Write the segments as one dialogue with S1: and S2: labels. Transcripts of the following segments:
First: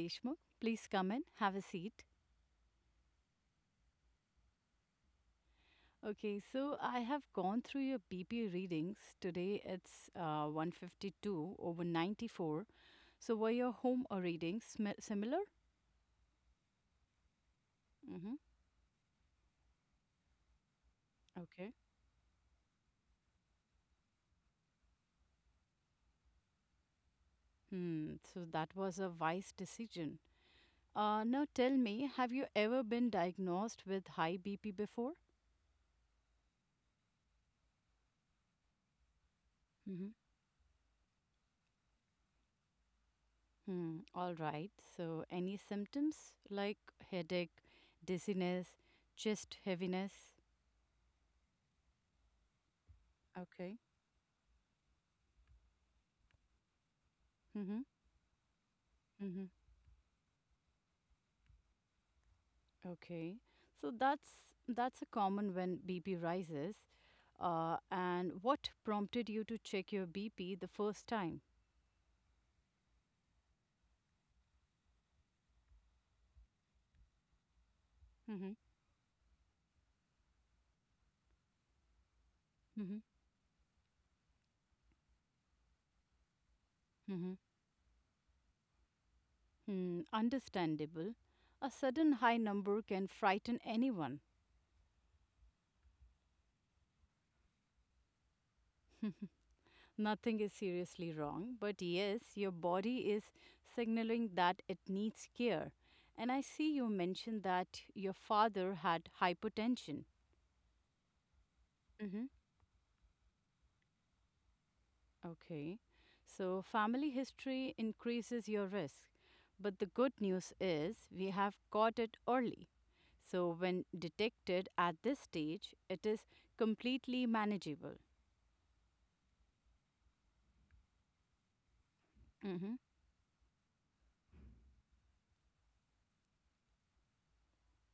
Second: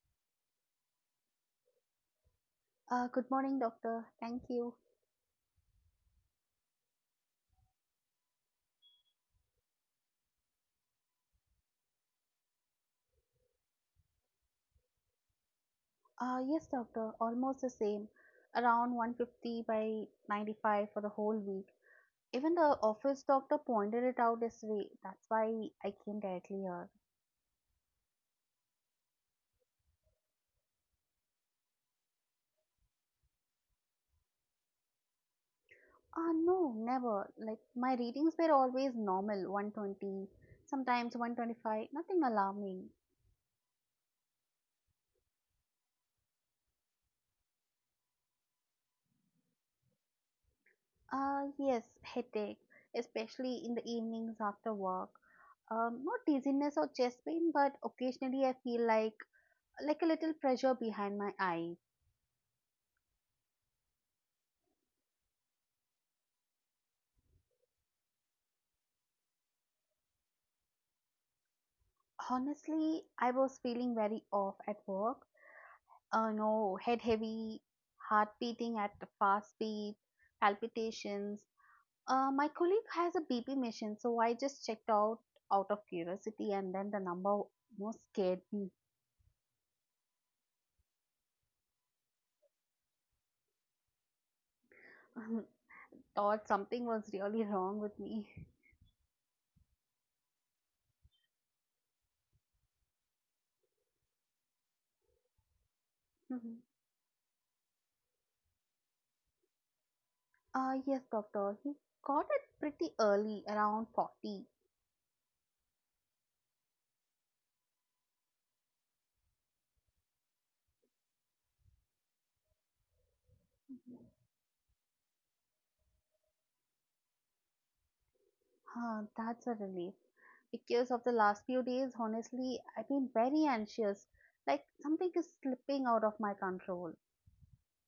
S1: Deshmukh. Please come in, have a seat.
S2: Good morning, doctor. Thank you.
S1: Okay, so I have gone through your BP readings. Today it's 152 over 94. So were your home or readings similar?
S2: Yes, doctor, almost the same.
S1: Mm-hmm.
S2: Around 150 by 95 for the whole week.
S1: Okay.
S2: Even the office doctor pointed it out this way. That's why I came directly here.
S1: Hmm, so that was a wise decision. Now tell me, have you ever been diagnosed with high BP before?
S2: No, never. Like, my readings were always normal
S1: Mm-hmm.
S2: 120, sometimes 125, nothing alarming.
S1: Hmm, all right. So any symptoms like headache, dizziness, chest heaviness?
S2: Yes, headache, especially in the
S1: Okay.
S2: evenings after work. Not dizziness or chest pain, but
S1: Mm-hmm.
S2: occasionally I feel like
S1: Mm-hmm.
S2: like a little pressure behind my eyes.
S1: Okay. So that's a common when BP rises. And what prompted you to check your BP the first time?
S2: Honestly, I was feeling very off at work. No, head heavy, heart
S1: Mm-hmm.
S2: beating at a fast speed, palpitations. My colleague
S1: Mm-hmm.
S2: has a BP mission, so I just checked out of curiosity, and then the
S1: Mm-hmm.
S2: number most scared me.
S1: Hmm. Understandable. A sudden high number can frighten anyone.
S2: Thought something was really wrong with me.
S1: Nothing is seriously wrong, but yes, your body is signaling that it needs care. And I see you mentioned that your father had hypertension.
S2: Yes, doctor. He got it pretty early, around 40.
S1: Okay. So family history increases your risk. But the good news is we have caught it early. So when detected at this stage, it is completely manageable.
S2: Huh, that's a relief. Because of the last few days, honestly,
S1: Mm-hmm.
S2: I've been very anxious. Like something is slipping out of my control.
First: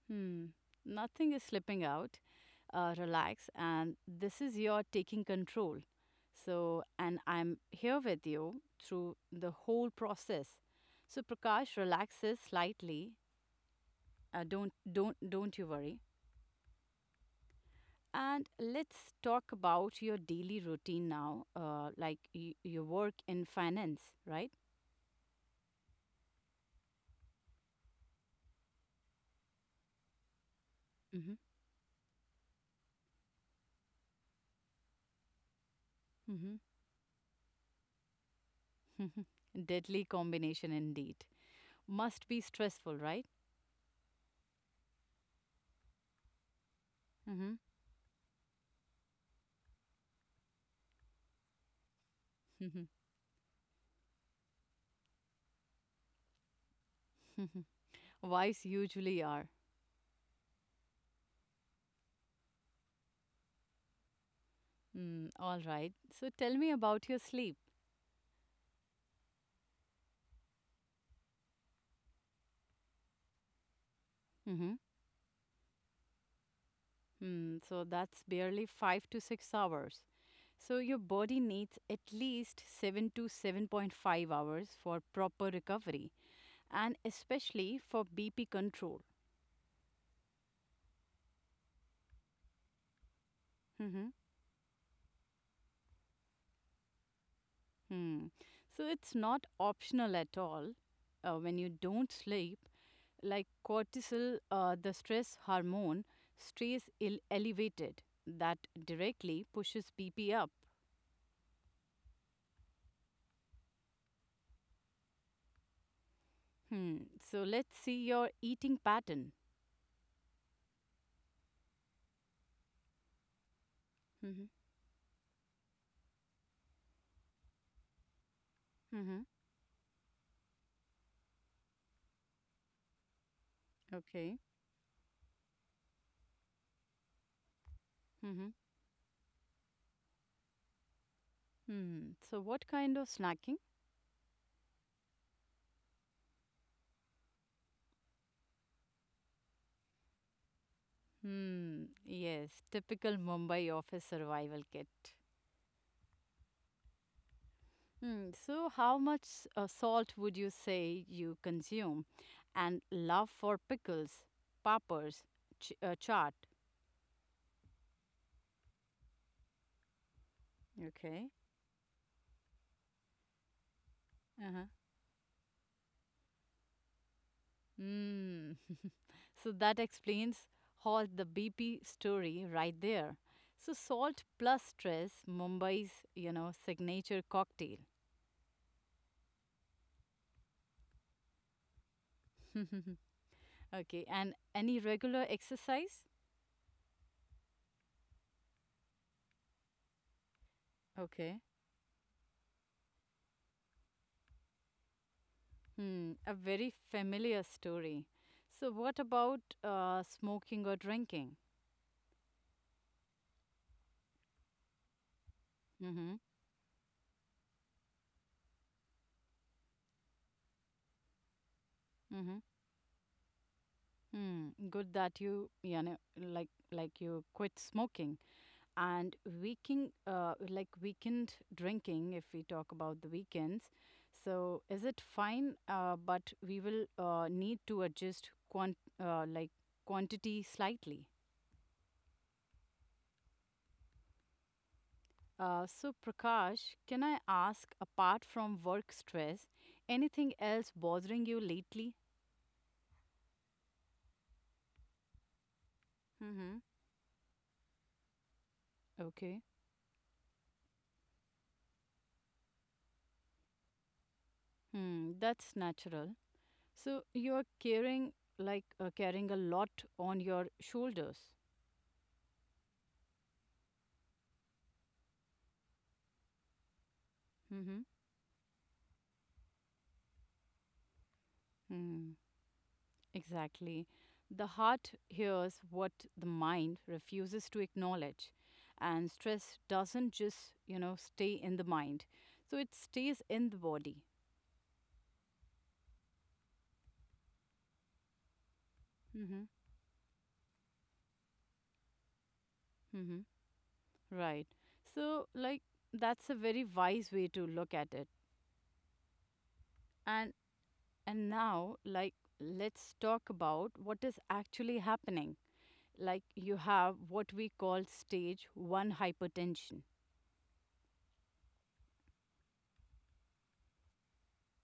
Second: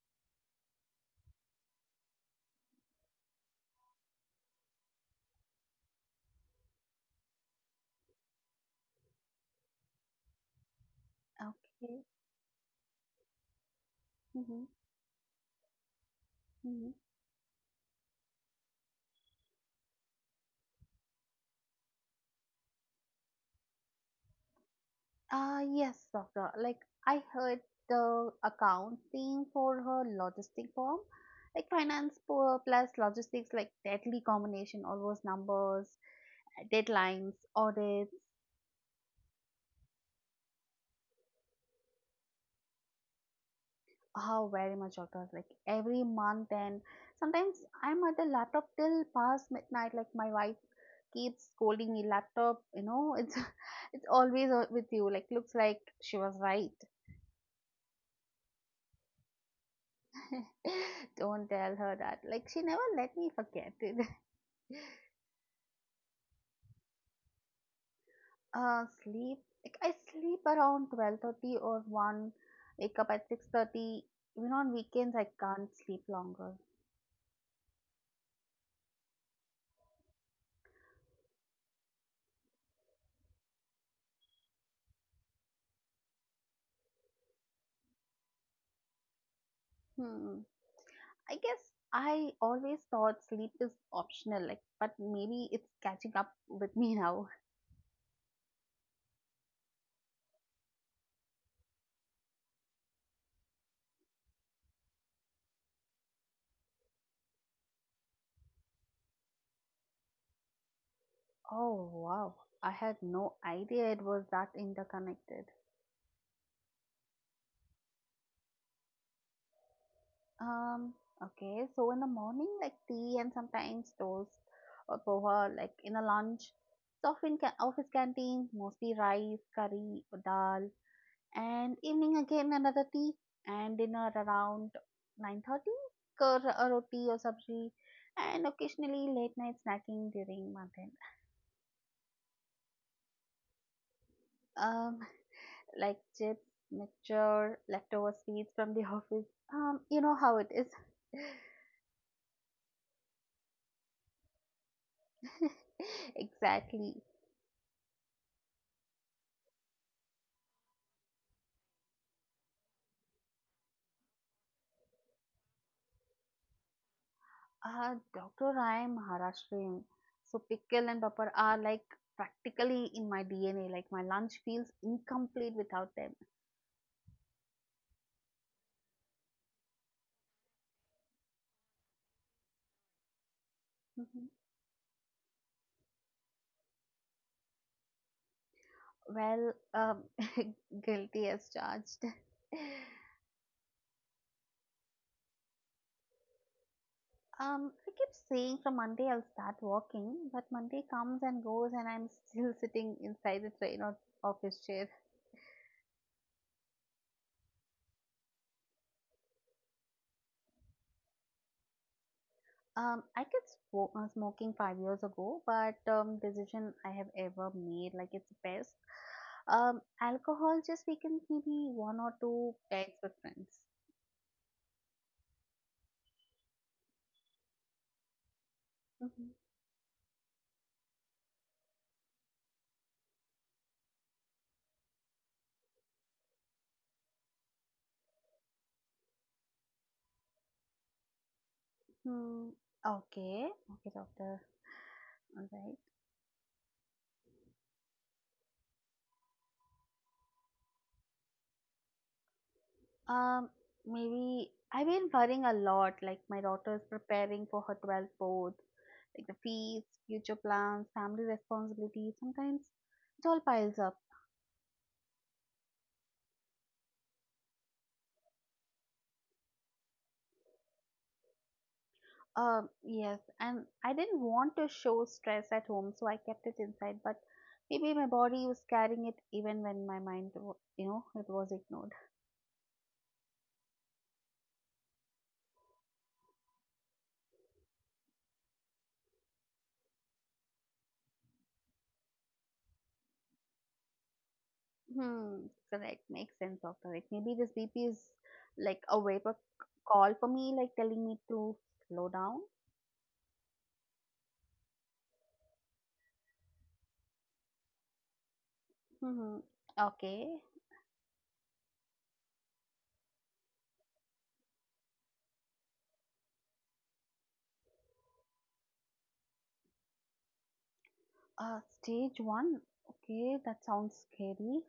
S1: Hmm. Nothing is slipping out. Relax. And this is your taking control. So, and I'm here with you through the whole process. So Prakash
S2: Okay.
S1: relaxes slightly. Uh,
S2: Mm-hmm.
S1: don't don't don't you worry.
S2: Mm-hmm.
S1: And let's talk about your daily routine now, like your work in finance, right?
S2: Yes, doctor. Like I heard the accounting for her logistic form, like finance plus logistics, like deadly combination, all those numbers,
S1: Hmm.
S2: deadlines, audits.
S1: Hmm. Deadly combination indeed. Must be stressful, right?
S2: How very much doctors like every month and
S1: Hmm.
S2: sometimes I'm at the laptop till past midnight. Like my wife keeps scolding me, laptop. You know, it's it's always with you. Like looks like she was right.
S1: Wives usually are.
S2: Don't tell her that. Like she never let me forget it.
S1: Mm, all right. So tell me about your sleep.
S2: Sleep. Like I sleep around 12:30 or one. Wake up at 6:30. Even on weekends
S1: Hmm.
S2: I can't sleep longer.
S1: So that's barely 5 to 6 hours. So your body needs at least seven to 7.5 hours for proper recovery. And especially for BP control.
S2: Hmm. I guess I always thought sleep is
S1: Mhm.
S2: optional, like, but maybe it's catching up with me now.
S1: Hmm. So it's not optional at all. When you don't sleep, like cortisol, the stress hormone, stays ill elevated. That directly pushes BP up.
S2: Oh, wow. I had no idea it was that interconnected.
S1: Hmm. So let's see your eating pattern.
S2: Um, okay, so in the morning, like tea and sometimes toast
S1: Hmm.
S2: or poha, like in the lunch, it's often office canteen, mostly
S1: Hmm.
S2: rice, curry, or dal. And evening again another tea and dinner
S1: Okay.
S2: around 9:30, curd or roti or sabji, and
S1: Hmm.
S2: occasionally late night snacking during month end.
S1: Hmm. So what kind of snacking?
S2: um like chips, mixture, leftover sweets from the office. You know how it is.
S1: Hmm. Yes, typical Mumbai office survival kit.
S2: Exactly.
S1: So, how much salt would you say you consume? And love for pickles, peppers, chaat.
S2: Dr., I am Maharashtrian, so pickle and papad
S1: Okay.
S2: are like practically in my DNA. Like my lunch feels
S1: Uh-huh.
S2: incomplete without them.
S1: Mm. So that explains all the BP story right there. So salt plus stress, Mumbai's signature cocktail.
S2: Well, guilty as charged.
S1: Okay, and any regular exercise?
S2: I keep saying from Monday I'll start walking, but Monday comes and
S1: Okay.
S2: goes, and I'm still sitting inside the train or office chair.
S1: Hmm, a very familiar story. So, what about smoking or drinking?
S2: I quit smoking 5 years ago, but
S1: Mm-hmm.
S2: decision I have ever made, like it's best. Alcohol just weekends, maybe one or
S1: Mm-hmm.
S2: two dates with friends.
S1: Hmm. Good that you, like you quit smoking and
S2: Mm-hmm.
S1: weekend, like weekend drinking. If we talk about the weekends, so is it fine? But we will need to adjust uh, like quantity slightly.
S2: Hmm. Okay. Okay, doctor. All
S1: Uh,
S2: right.
S1: so, Prakash, can I ask, apart from work stress, anything else bothering you lately?
S2: Um, Maybe I've been worrying a lot, like my
S1: Mm-hmm.
S2: daughter's preparing for her 12th board, like the
S1: Okay.
S2: fees, future plans, family responsibilities. Sometimes it all piles up.
S1: Hmm, that's natural. So, you're carrying a lot on your shoulders.
S2: Yes, and I didn't want to show stress at home, so I kept it inside. But
S1: Mm-hmm.
S2: maybe my body was carrying it even when my mind, it was ignored.
S1: Hmm, exactly. The heart hears what the mind refuses to acknowledge, and stress doesn't just, stay in the mind. So it stays in the body.
S2: Hmm, correct. Makes sense of correct. Maybe this BP is like a wake up
S1: Mm-hmm.
S2: call for me, like telling me to slow down.
S1: Right. So, like, that's a very wise way to look at it.
S2: Mhm.
S1: And
S2: Okay.
S1: and now, like, let's talk about what is actually happening. Like, you have what we call stage one hypertension.
S2: Stage one. Okay, that sounds scary.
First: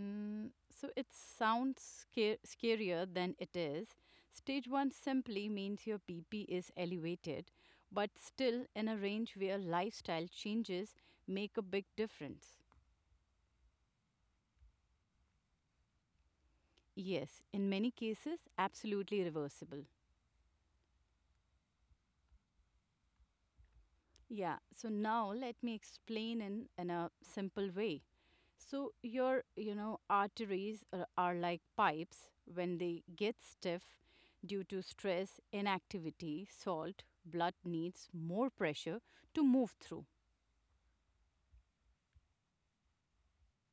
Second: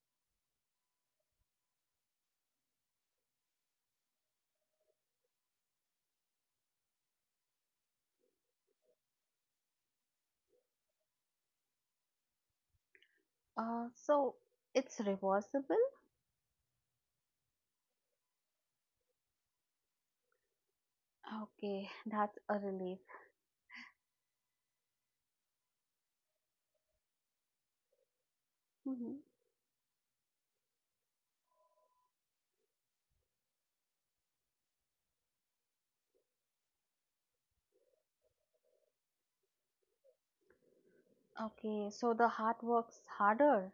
S1: So it sounds scarier than it is. Stage one simply means your BP is elevated, but still in a range where lifestyle changes make a big difference.
S2: So it's reversible.
S1: Yes, in many cases, absolutely reversible.
S2: Okay, that's a relief.
S1: Yeah, so now let me explain in a simple way. So
S2: Mhm.
S1: your, arteries are like pipes when they get stiff due to stress, inactivity, salt, blood needs more pressure to move through.
S2: Okay, so the heart works harder.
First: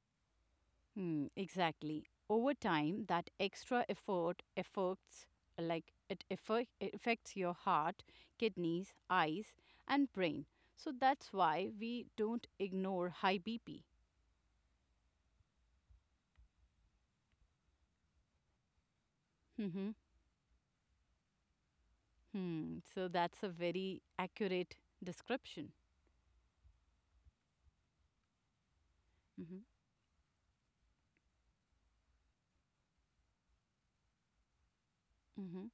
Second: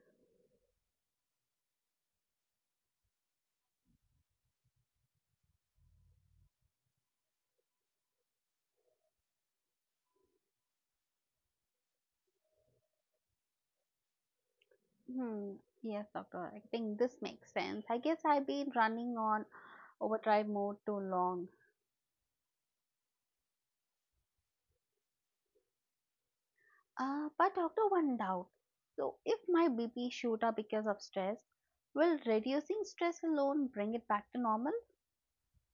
S1: Hmm, exactly. Over time, that extra effort affects like it affect- it affects your heart, kidneys, eyes, and brain. So that's why we don't ignore high BP.
S2: Hmm. Yes, doctor. I think this makes sense. I guess I've been running on overdrive mode too long.
S1: Hmm. So that's a very accurate description.
S2: But doctor, one doubt. So if
S1: Hmm.
S2: my BP shoot up because of stress, will reducing stress alone bring it back to
S1: Hmm.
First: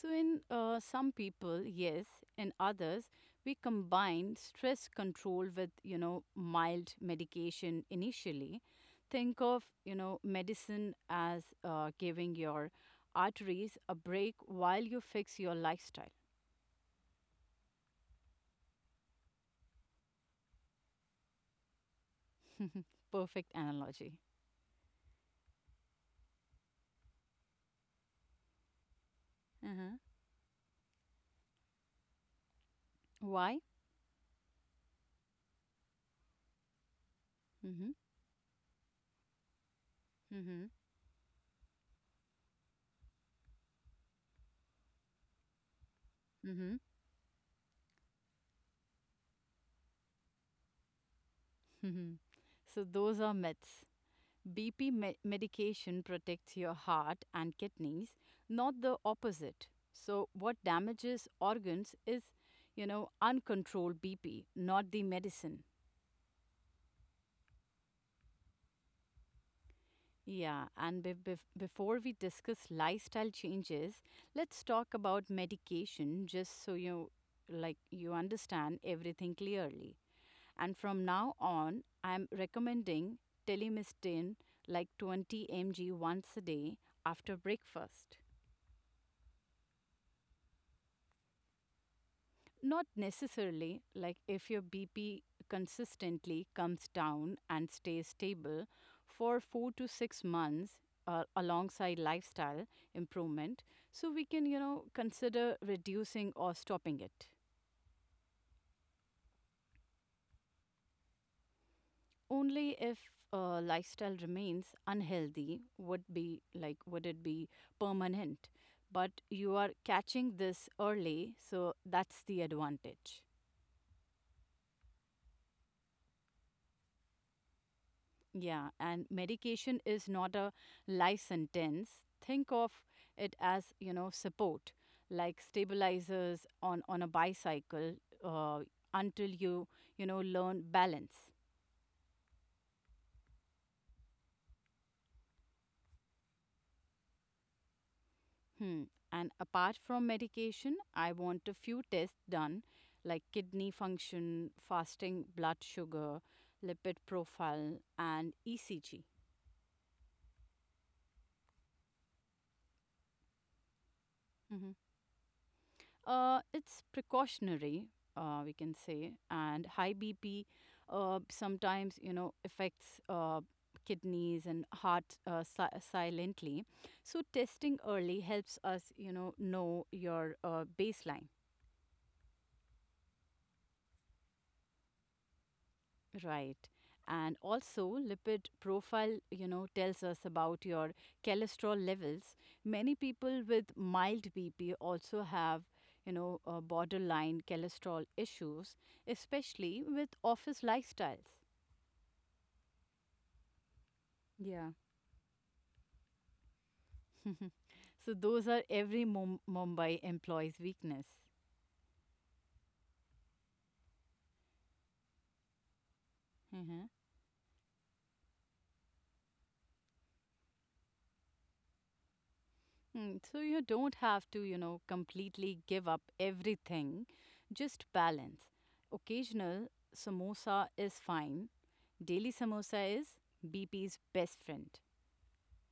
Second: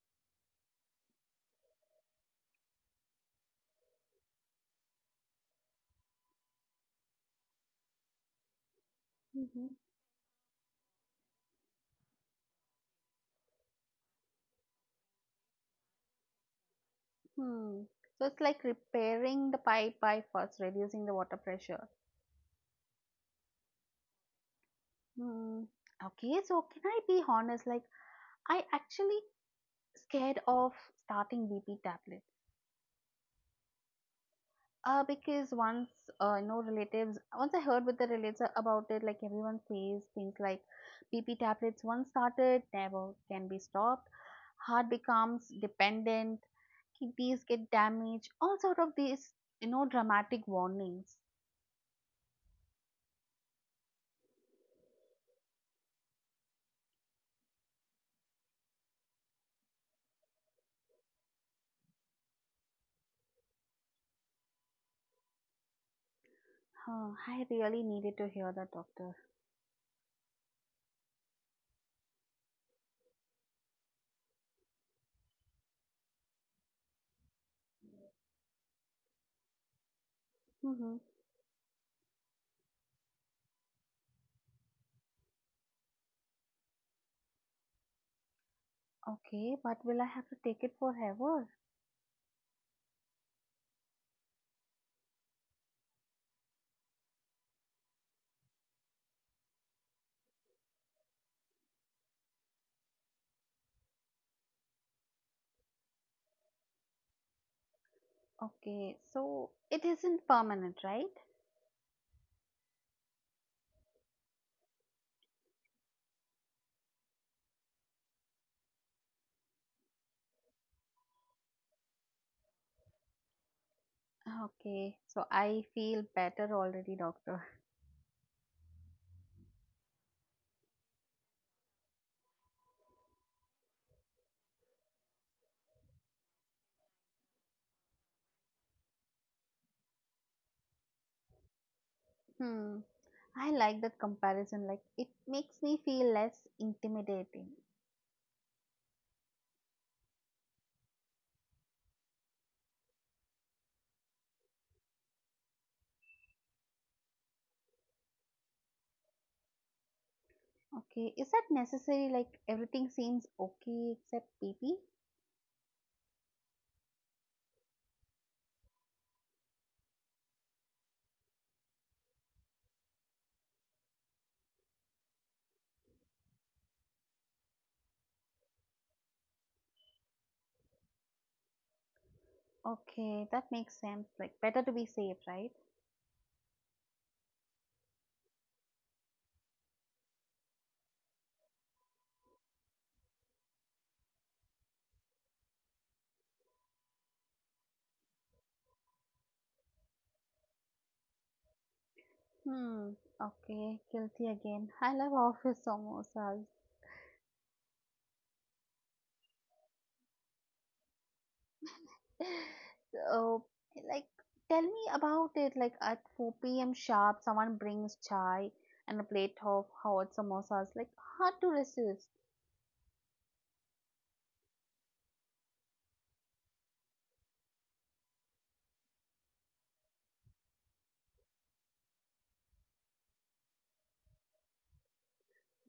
S1: So in some people, yes, in others, we combine stress control with mild medication initially. Think of
S2: normal?
S1: medicine as giving your arteries a break while you fix your lifestyle.
S2: Hmm. So it's like repairing the pipe by first reducing the water pressure.
S1: Perfect analogy.
S2: Hmm. Okay, so can I be honest? Like, I actually
S1: Uh-huh.
S2: scared of starting BP tablet.
S1: Why?
S2: Because once I heard
S1: Mm-hmm.
S2: with the relatives about it, like everyone says things like
S1: Mm-hmm.
S2: BP tablets once started, never can be stopped. Heart becomes dependent, kidneys get damaged, all sort of these, you know, dramatic warnings.
S1: Mm-hmm. So those are myths. BP medication protects your heart and kidneys, not the opposite. So, what damages organs is, uncontrolled BP, not the medicine.
S2: Oh, I really needed to hear that, doctor.
S1: Yeah, and before we discuss lifestyle changes, let's talk about medication just so you understand everything clearly. And
S2: Mm-hmm.
S1: from now on, I'm recommending telemistine like 20 mg once a day after breakfast.
S2: Okay, but will I have to take it forever?
S1: Not necessarily. Like if your BP consistently comes down and stays stable for 4 to 6 months alongside lifestyle improvement, so we can, consider reducing or stopping it.
S2: Okay, so it isn't permanent, right?
S1: Only if lifestyle remains unhealthy would it be permanent, but you are catching this early, so that's the advantage.
S2: Okay, so I feel better already, doctor.
S1: Yeah, and medication is not a life sentence. Think of it as, support, like stabilizers on a bicycle uh, until you learn balance.
S2: Hmm, I like that comparison. Like, it makes me feel less intimidating.
S1: Hmm. And apart from medication, I want a few tests done, like kidney function, fasting blood sugar, lipid profile, and ECG.
S2: Okay, is that necessary? Like, everything seems okay except PP?
S1: It's precautionary, we can say, and high BP sometimes affects kidneys and heart silently. So testing early helps us know your baseline.
S2: Okay, that makes sense. Like, better to be safe, right?
S1: Right. And also, lipid profile, tells us about your cholesterol levels. Many people with mild BP also have, borderline cholesterol issues, especially with office lifestyles.
S2: Hmm, okay, guilty
S1: Yeah.
S2: again. I love office samosas.
S1: So those are every Mumbai employee's weakness.
S2: So, like, tell me about it. Like, at 4 p.m.
S1: Mm-hmm.
S2: sharp, someone brings chai and a plate of hot samosas. Like, hard to resist.
S1: Hmm, so you don't have to, completely give up everything, just balance. Occasional samosa is fine. Daily samosa is BP's best friend.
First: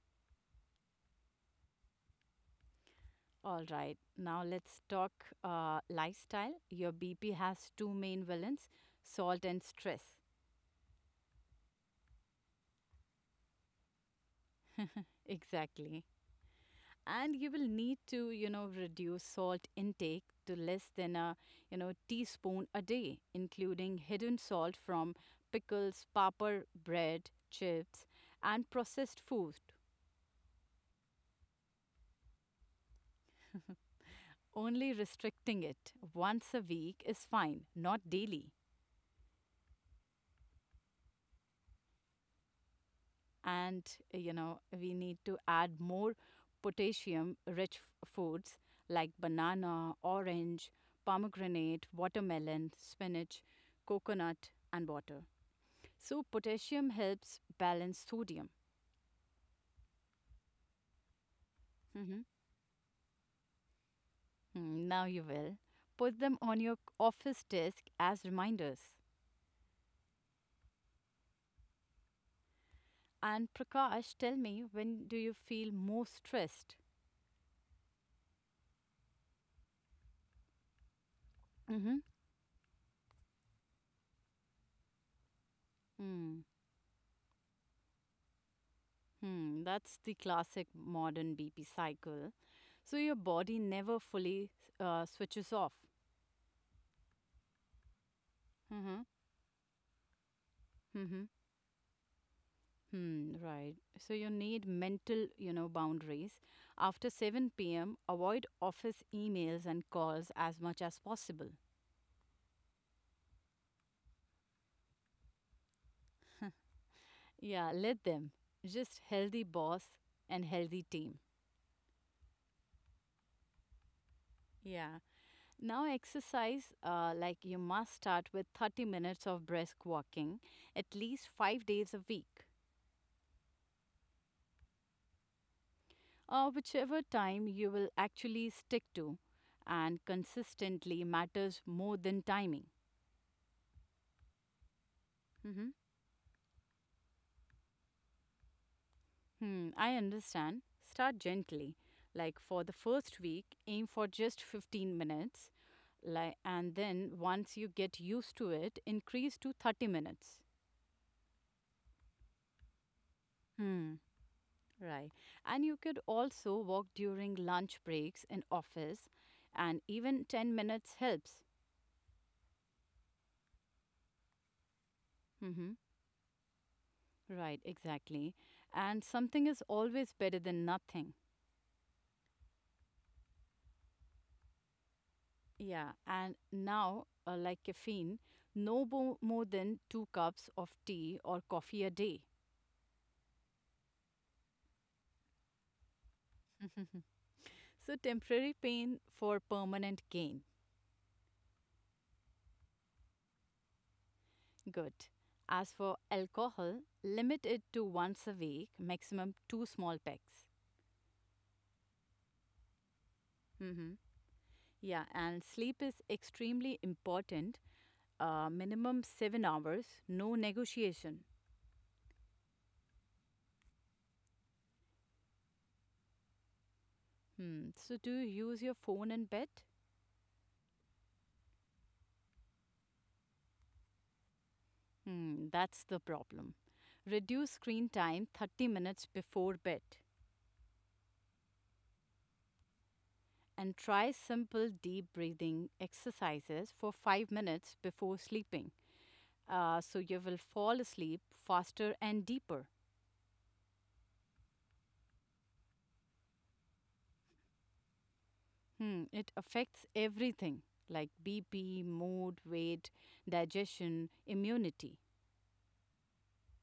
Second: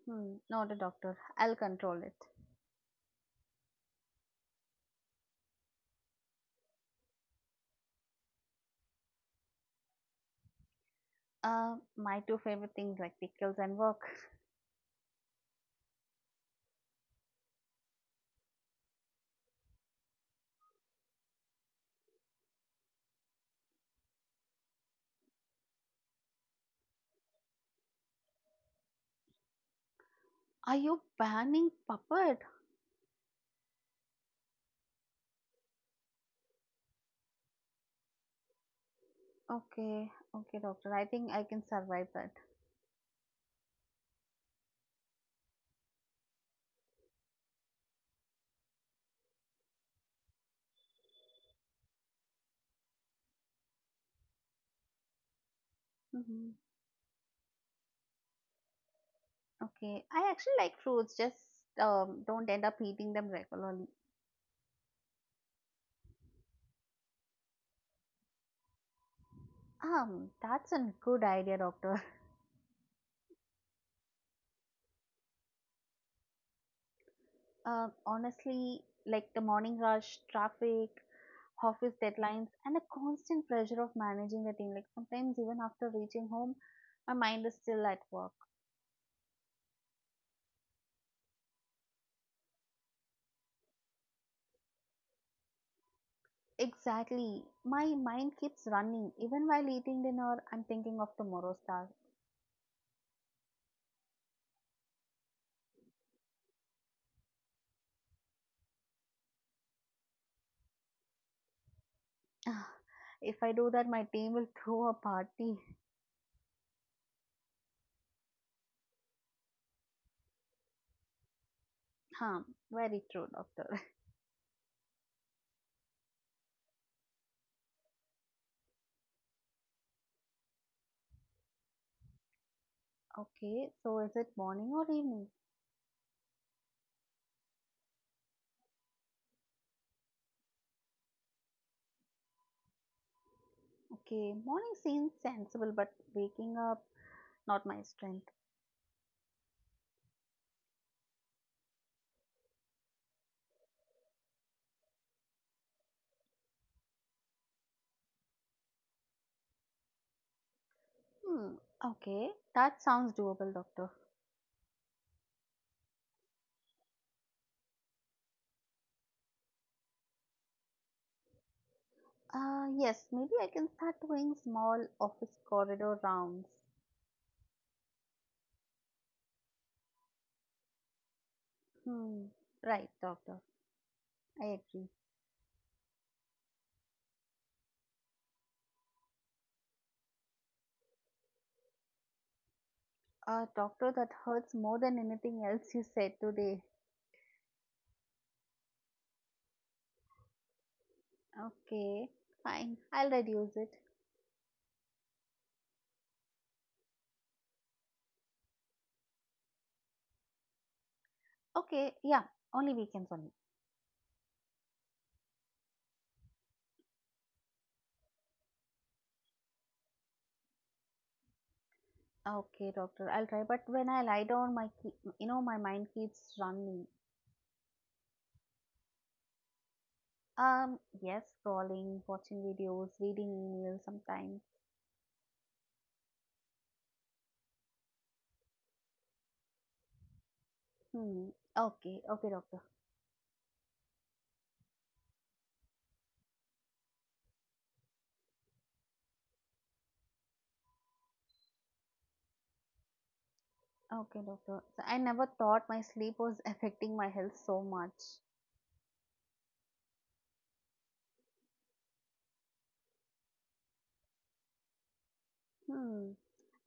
S2: Hmm, not a doctor. I'll control it.
S1: All right, now let's talk lifestyle. Your BP has two main villains: salt and stress.
S2: My two favorite things, like pickles and work.
S1: Exactly. And you will need to reduce salt intake to less than a teaspoon a day, including hidden salt from pickles, paper, bread, chips, and processed food.
S2: Are you banning puppet?
S1: Only restricting it once a week is fine, not daily.
S2: Okay, okay, doctor. I think I can survive that.
S1: And we need to add more potassium rich foods like banana, orange, pomegranate, watermelon, spinach, coconut, and water. So
S2: hmm
S1: potassium helps balance sodium.
S2: Okay, I actually like fruits. Just
S1: Mhm.
S2: don't end up eating them regularly.
S1: Now you will. Put them on your office desk as reminders.
S2: That's a good idea, doctor.
S1: And Prakash, tell me, when do you feel most stressed?
S2: Honestly, like the morning rush, traffic, office
S1: Mm-hmm.
S2: deadlines, and the constant pressure of managing the team. Like sometimes, even after reaching
S1: Hmm.
S2: home, my mind is still at work.
S1: Hmm. That's the classic modern BP cycle. So your body never fully switches off.
S2: Exactly. My mind keeps
S1: Mm-hmm.
S2: running. Even while eating dinner, I'm thinking of
S1: Mm-hmm.
S2: tomorrow's task.
S1: Hmm, right. So you need mental, boundaries. After 7 p.m., avoid office emails and calls as much as possible.
S2: Ah, if I do that, my team will throw a party.
S1: Yeah, let them. Just healthy boss and healthy team.
S2: Huh, very true, doctor.
S1: Yeah. Now, exercise, like you must start with 30 minutes of brisk walking at least 5 days a week,
S2: Okay, so is it morning or evening?
S1: whichever time you will actually stick to, and consistently matters more than timing.
S2: Okay, morning seems sensible,
S1: Mhm.
S2: but waking up, not my strength.
S1: Hmm, I understand. Start gently. Like for the first week, aim for just 15 minutes. Like, and then once you get used to it, increase to 30 minutes.
S2: Hmm, okay, that sounds doable, doctor.
S1: Hmm, right. And you could also walk during lunch breaks in office, and even 10 minutes helps.
S2: Yes, maybe I can start doing small office
S1: Mm-hmm.
S2: corridor rounds.
S1: Right, exactly. And something is always better than nothing.
S2: Hmm, right, doctor. I agree.
S1: Yeah, and now, like caffeine, no more than two cups of tea or coffee a day.
S2: Doctor, that hurts more than anything else you said today.
S1: So, temporary pain for permanent gain.
S2: Okay, fine. I'll reduce it.
S1: Good. As for alcohol, limit it to once a week, maximum two small packs.
S2: Okay, yeah, only weekends only.
S1: Hmm. Yeah, and sleep is extremely important. Minimum 7 hours, no negotiation.
S2: Okay, doctor, I'll try. But when I lie down, my ke- you know my mind keeps running.
S1: Hmm. So, do you use your phone in bed?
S2: Yes, scrolling, watching videos, reading emails sometimes.
S1: Hmm, that's the problem. Reduce screen time 30 minutes before bed
S2: Hmm. Okay, okay, doctor.
S1: and try simple deep breathing exercises for 5 minutes before sleeping, so you will fall asleep faster and deeper.
S2: Okay, doctor. So I never thought my sleep was affecting my health so much.
S1: Hmm, it affects everything like BP, mood, weight, digestion, immunity.
S2: Hmm.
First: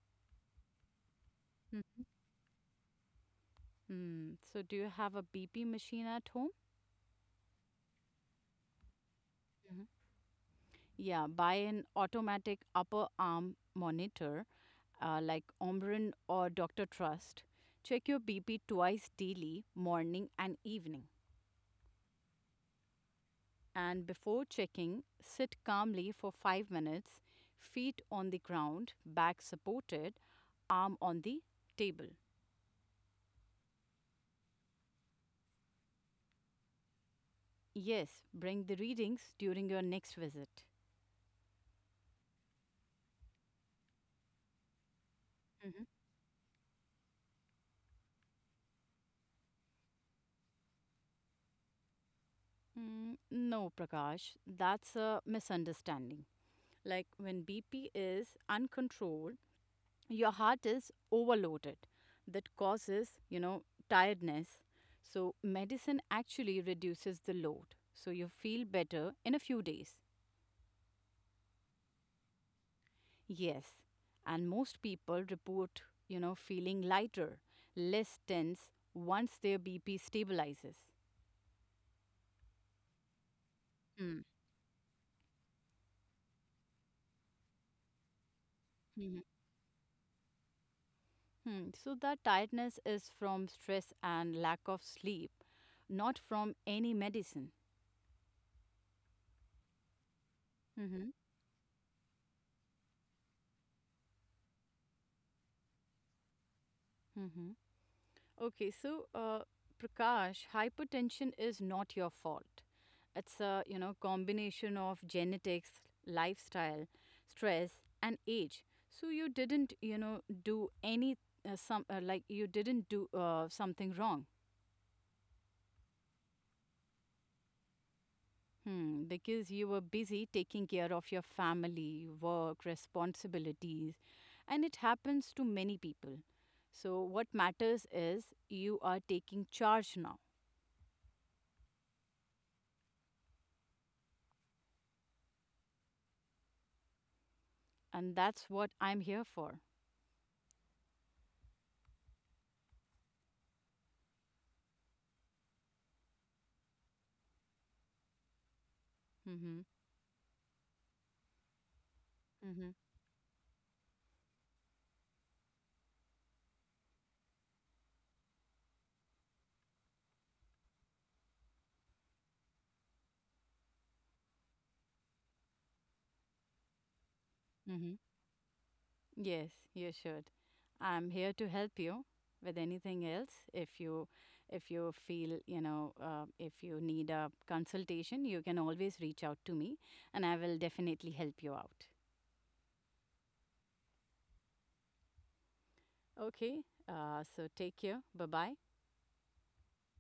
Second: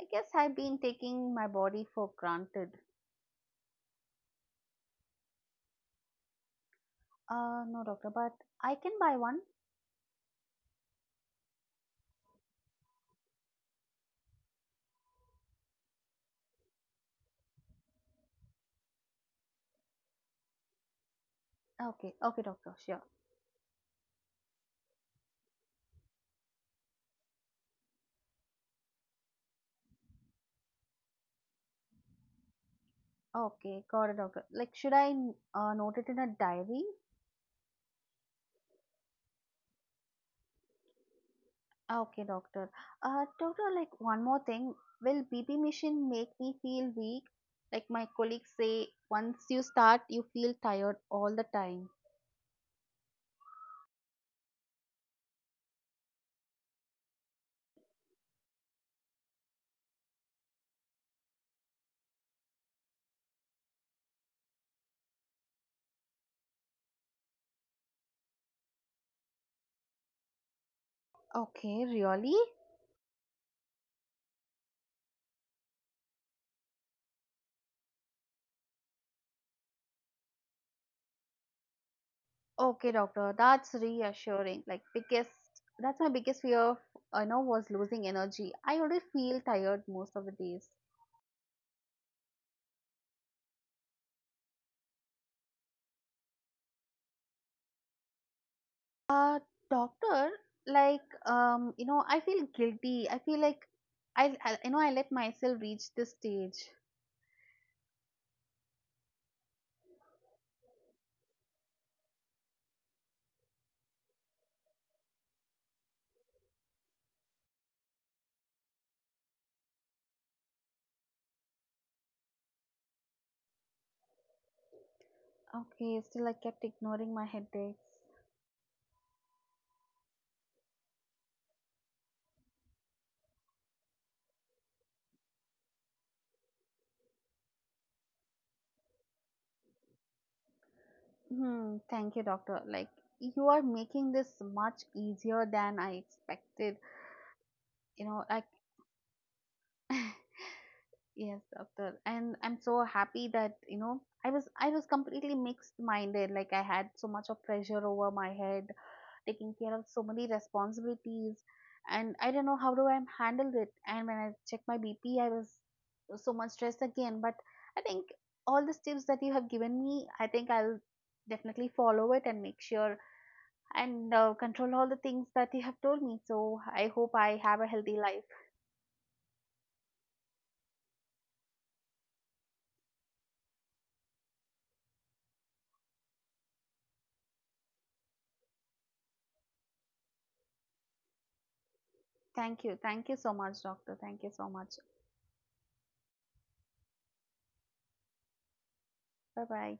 S2: I guess I've been taking my body
S1: Hmm.
S2: for granted.
S1: Hmm, so, do you have a BP machine at home?
S2: No, doctor, but I can buy one.
S1: Yeah, buy an automatic upper arm monitor, like Omron or Dr. Trust. Check your BP twice daily, morning and evening.
S2: Okay, okay, doctor, sure.
S1: And before checking, sit calmly for 5 minutes, feet on the ground, back supported, arm on the table.
S2: Okay, got it, doctor. Like, should I note it in a diary?
S1: Yes, bring the readings during your next visit.
S2: Okay, doctor. Doctor, like one more thing. Will B B
S1: Mhm.
S2: machine make me feel weak? Like my colleagues say, once you start, you feel tired all the time.
S1: No, Prakash, that's a misunderstanding. Like when BP is uncontrolled, your heart is overloaded that causes tiredness, so medicine actually reduces the load, so you feel better in a few days.
S2: Okay, really?
S1: Yes, and most people report feeling lighter, less tense once their bp stabilizes.
S2: Okay, doctor, that's
S1: Hmm.
S2: reassuring. Like biggest that's my biggest fear I know was losing energy. I already
S1: Mhm.
S2: feel tired most of the days.
S1: Hmm. So that tiredness is from stress and lack of sleep, not from any medicine.
S2: Uh Doctor,
S1: Mm-hmm.
S2: like I feel guilty. I feel like I you know I let myself reach this stage.
S1: Mm-hmm. Okay, so Prakash, hypertension is not your fault. It's a combination of genetics, lifestyle, stress, and age. So you didn't you know do any some like you didn't do something wrong.
S2: Okay, still I kept ignoring my headaches.
S1: Hmm, because you were busy taking care of your family, work, responsibilities, and it happens to many people. So what matters is you are taking charge now,
S2: Hmm, thank you, doctor. Like you are making this much easier than I expected.
S1: and
S2: You know,
S1: that's
S2: like
S1: what I'm here for.
S2: Yes, doctor. And I'm so happy that, you know, I was completely mixed minded. Like I had so much of pressure over my head,
S1: Mm-hmm.
S2: taking care of so many responsibilities, and I don't
S1: Mm-hmm.
S2: know how do I handle it. And when I checked my BP, I was so much stressed again. But I think all the tips that you have given me, I think I'll definitely follow it and make sure and control all the things that you have told me. So I hope I have a
S1: Mm-hmm.
S2: healthy life.
S1: Yes, you should. I'm here to help you with anything else. If you need a consultation, you can always reach out to me and I will definitely help you out.
S2: Thank you. Thank you so much, doctor. Thank you so much.
S1: Okay? So take care. Bye-bye.
S2: Bye bye.